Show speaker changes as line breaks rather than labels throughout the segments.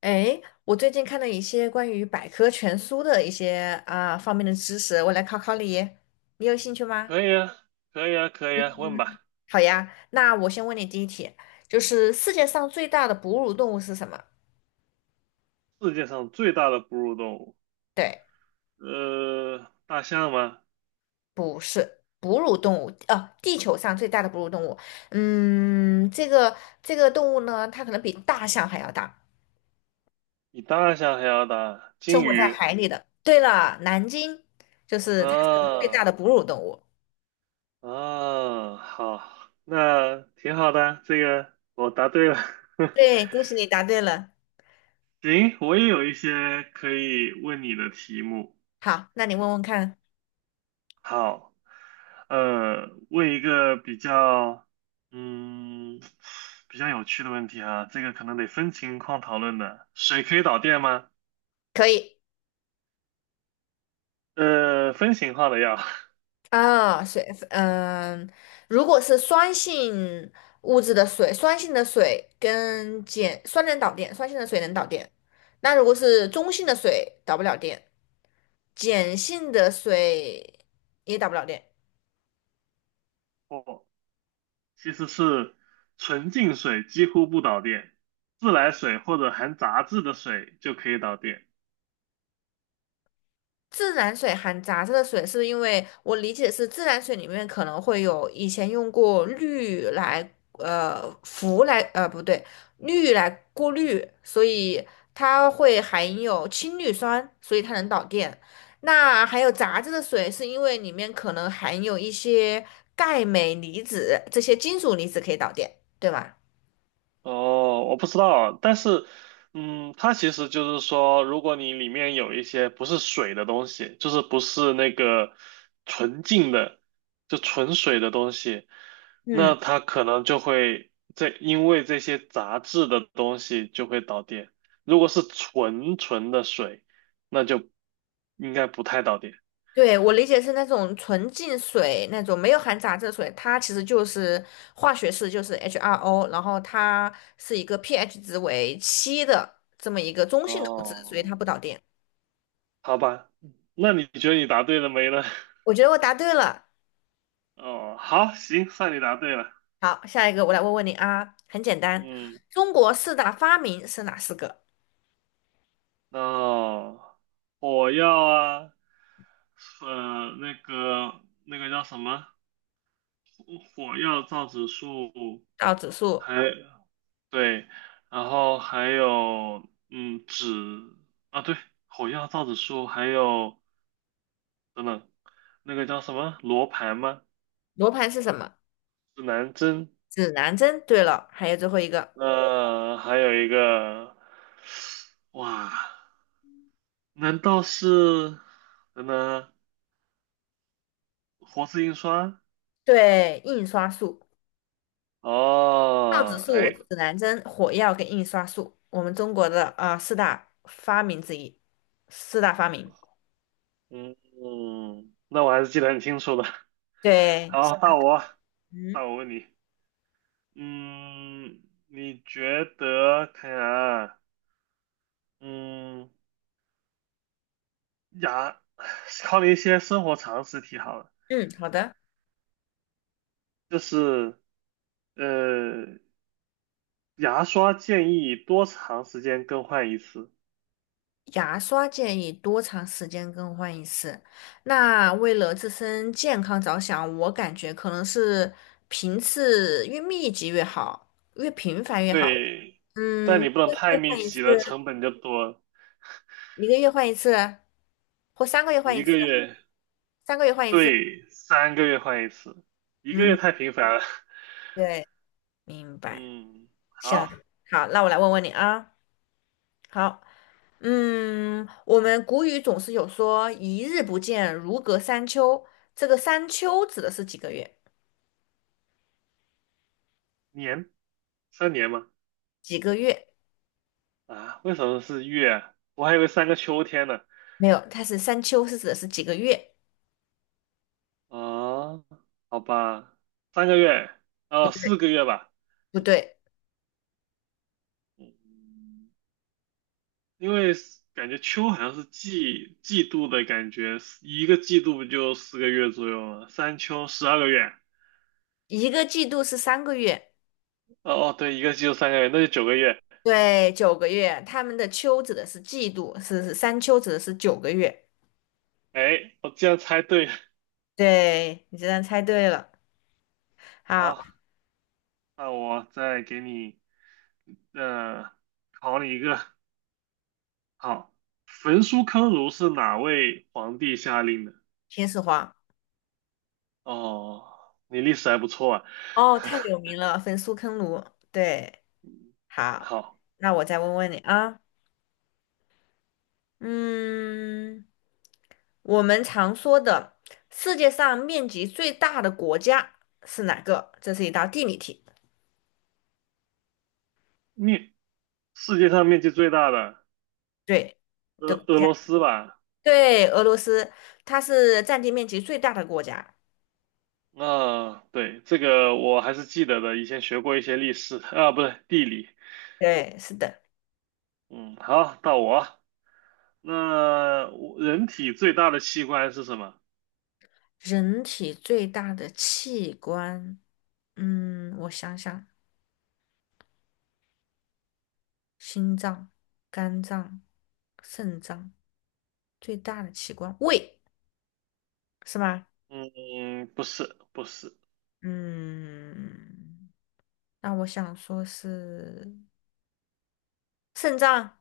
哎，我最近看了一些关于百科全书的一些方面的知识，我来考考你，你有兴趣吗？
可以啊，可以啊，问吧。
好呀，那我先问你第一题，就是世界上最大的哺乳动物是什么？
世界上最大的哺乳动物，
对，
大象吗？
哺乳动物，哦，地球上最大的哺乳动物，嗯，这个动物呢，它可能比大象还要大，
比大象还要大，
生
鲸
活在
鱼。
海里的。对了，南鲸就是它是最大
啊
的哺乳动物。
好，那挺好的，这个我答对了。
对，恭喜你答对了。
行，我也有一些可以问你的题目。
好，那你问问看，
好，呃，问一个比较，嗯，比较有趣的问题啊，这个可能得分情况讨论的。水可以导电吗？
可以。
分型号的药。
啊，水，嗯，如果是酸性物质的水，酸性的水跟碱，酸能导电，酸性的水能导电。那如果是中性的水，导不了电，碱性的水也导不了电。
哦，其实是纯净水几乎不导电，自来水或者含杂质的水就可以导电。
自然水含杂质的水，是因为我理解是自然水里面可能会有以前用过氯来呃氟来呃不对氯来过滤，所以它会含有氢氯酸，所以它能导电。那还有杂质的水，是因为里面可能含有一些钙镁离子，这些金属离子可以导电，对吧？
哦，我不知道，但是，嗯，它其实就是说，如果你里面有一些不是水的东西，就是不是那个纯净的，就纯水的东西，那
嗯，
它可能就会因为这些杂质的东西就会导电。如果是纯纯的水，那就应该不太导电。
对，我理解是那种纯净水，那种没有含杂质的水，它其实就是化学式，就是 H2O，然后它是一个 pH 值为七的这么一个中性的物质，所以
哦，
它不导电。
好吧，那你觉得你答对了没呢？
我觉得我答对了。
哦，好，行，算你答对了。
好，下一个我来问问你啊，很简单，
嗯。
中国四大发明是哪四个？
那火药啊，那个叫什么？火药、造纸术，
倒指数、
还对，然后还有嗯纸啊，对，火药、造纸术，还有等等，那个叫什么罗盘吗？
罗盘是什么？
指南针，
指南针。对了，还有最后一个，
还有一个，哇，难道是等等啊活字印刷？
对，印刷术。造纸
哦，
术、
哎，
指南针、火药跟印刷术，我们中国的啊四大发明之一，四大发明。
嗯，嗯那我还是记得很清楚的。
对，
好，
嗯
到我问你，嗯，你觉得看看啊，嗯，牙，考你一些生活常识题好了，
嗯，好的。
就是呃，牙刷建议多长时间更换一次？
牙刷建议多长时间更换一次？那为了自身健康着想，我感觉可能是频次越密集越好，越频繁越好。
对，但
嗯，一
你不能
个
太
月
密
换一次，
集了，成本就多了。
一个月换一次，或三个月换
一
一次，
个月，
三个月换一次。
对，三个月换一次，一个月
嗯，
太频繁了。
对，明白。
嗯，
行，
好。
好，那我来问问你啊。好，嗯，我们古语总是有说"一日不见，如隔三秋"，这个"三秋"指的是几个月？
年。3年吗？
几个月？
啊，为什么是月啊？我还以为三个秋天呢。
没有，它是"三秋"是指的是几个月？
啊，好吧，三个月，
不
哦，
对，
四个月吧。
不对，
嗯，因为是感觉秋好像是季度的感觉，一个季度不就四个月左右吗？三秋12个月。
一个季度是三个月，
哦哦，对，一个季度三个月，那就9个月。
对，九个月。他们的"秋"指的是季度，是“三秋"指的是九个月。
哎，我竟然猜对了。
对，你竟然猜对了。好，
好，那我再给你，呃，考你一个。好，焚书坑儒是哪位皇帝下令的？
秦始皇，
哦，你历史还不错啊。
哦，太有 名了，焚书坑儒。对，好，
好，
那我再问问你啊。嗯，我们常说的世界上面积最大的国家是哪个？这是一道地理题。
面，世界上面积最大的
对，的国
俄
家，
罗斯吧？
对，俄罗斯，它是占地面积最大的国家。
那、对，这个我还是记得的，以前学过一些历史啊，不对，地理。
对，是的。
嗯，好，到我。那我人体最大的器官是什么？
人体最大的器官，嗯，我想想，心脏、肝脏、肾脏，最大的器官，胃，是吗？
嗯，不是，不是。
嗯，那我想说是。肾脏，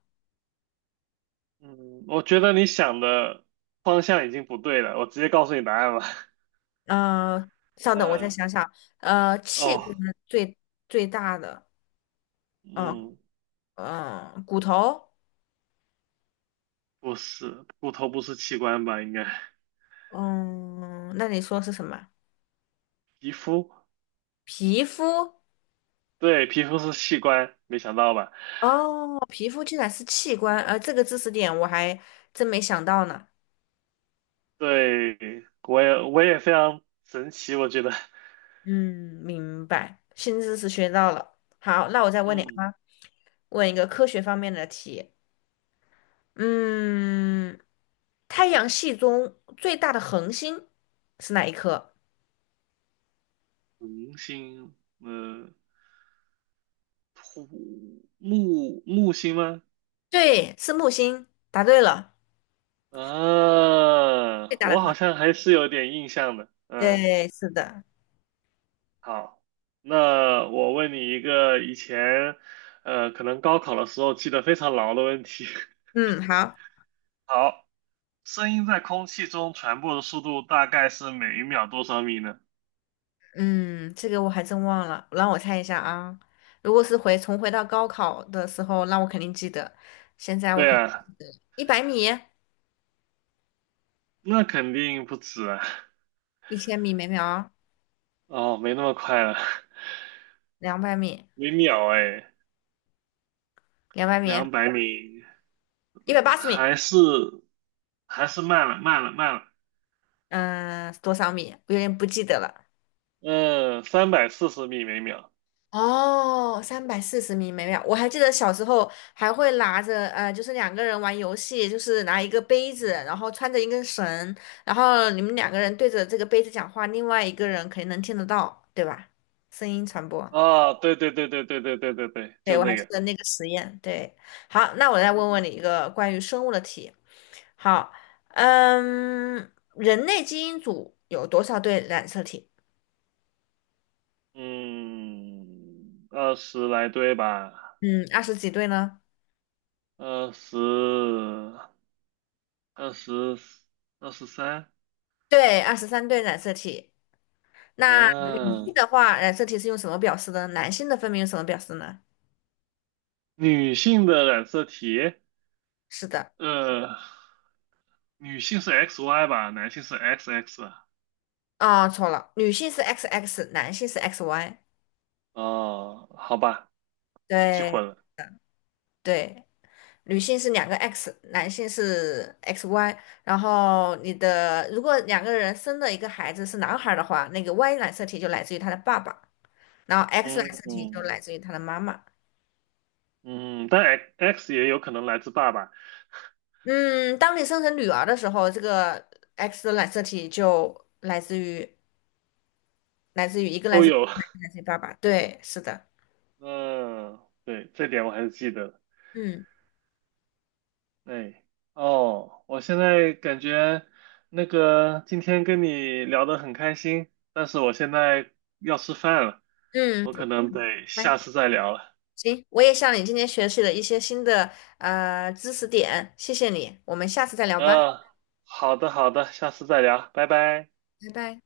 嗯，我觉得你想的方向已经不对了，我直接告诉你答案吧。
呃，稍等，我再
嗯，
想想，器
哦，
官最最大的，嗯、
嗯，
嗯、骨头，
不是，骨头不是器官吧？应该。
嗯，那你说是什么？
皮肤，
皮肤？
对，皮肤是器官，没想到吧？
哦，皮肤竟然是器官，这个知识点我还真没想到呢。
对，我也非常神奇，我觉得，
嗯，明白，新知识学到了。好，那我再问你
嗯，
啊，问一个科学方面的题。嗯，太阳系中最大的恒星是哪一颗？
恒星，嗯土木木星吗？
对，是木星，答对了，最
啊，
大的
我好
河。
像还是有点印象的，嗯，
对，是的，
好，那我问你一个以前，可能高考的时候记得非常牢的问题，
嗯，好，
好，声音在空气中传播的速度大概是每一秒多少米呢？
嗯，这个我还真忘了，让我猜一下啊。如果是重回到高考的时候，那我肯定记得。现在我
对啊。
100米、
那肯定不止啊！
1000米每秒、
哦，没那么快了，
两百米、
每秒哎，
两百米、
200米，
180米，
还是慢了。
嗯、多少米？我有点不记得了。
嗯，340米每秒。
哦，340米每秒，我还记得小时候还会拿着，就是两个人玩游戏，就是拿一个杯子，然后穿着一根绳，然后你们两个人对着这个杯子讲话，另外一个人肯定能听得到，对吧？声音传播，
哦，对对对对对对对对对，
对，
就
我还
这
记
个。
得那个实验。对，好，那我再问问你一个关于生物的题。好，嗯，人类基因组有多少对染色体？
嗯，二十来对吧，
嗯，二十几对呢？
二十，二十，23。
对，23对染色体。那女性
嗯，
的话，染色体是用什么表示的呢？男性的分别用什么表示呢？
女性的染色体，
是的，
呃，女性是 XY 吧，男性是 XX。
啊、错了，女性是 XX，男性是 XY。
哦，好吧，记
对
混了。
对，女性是两个 X，男性是 XY。然后你的如果两个人生的一个孩子是男孩儿的话，那个 Y 染色体就来自于他的爸爸，然后 X
嗯
染色体就
嗯
来自于他的妈妈。
嗯，但 XX 也有可能来自爸爸，
嗯，当你生成女儿的时候，这个 X 的染色体就来自于来自于一个来
都
自于
有。
来自于爸爸，对，是的，
嗯，对，这点我还是记得的。
嗯
哎，哦，我现在感觉那个今天跟你聊得很开心，但是我现在要吃饭了，
嗯，
我
我
可
明
能得
白
下次再聊了。
行，我也向你今天学习了一些新的知识点，谢谢你，我们下次再聊吧，
嗯，好的好的，下次再聊，拜拜。
拜拜。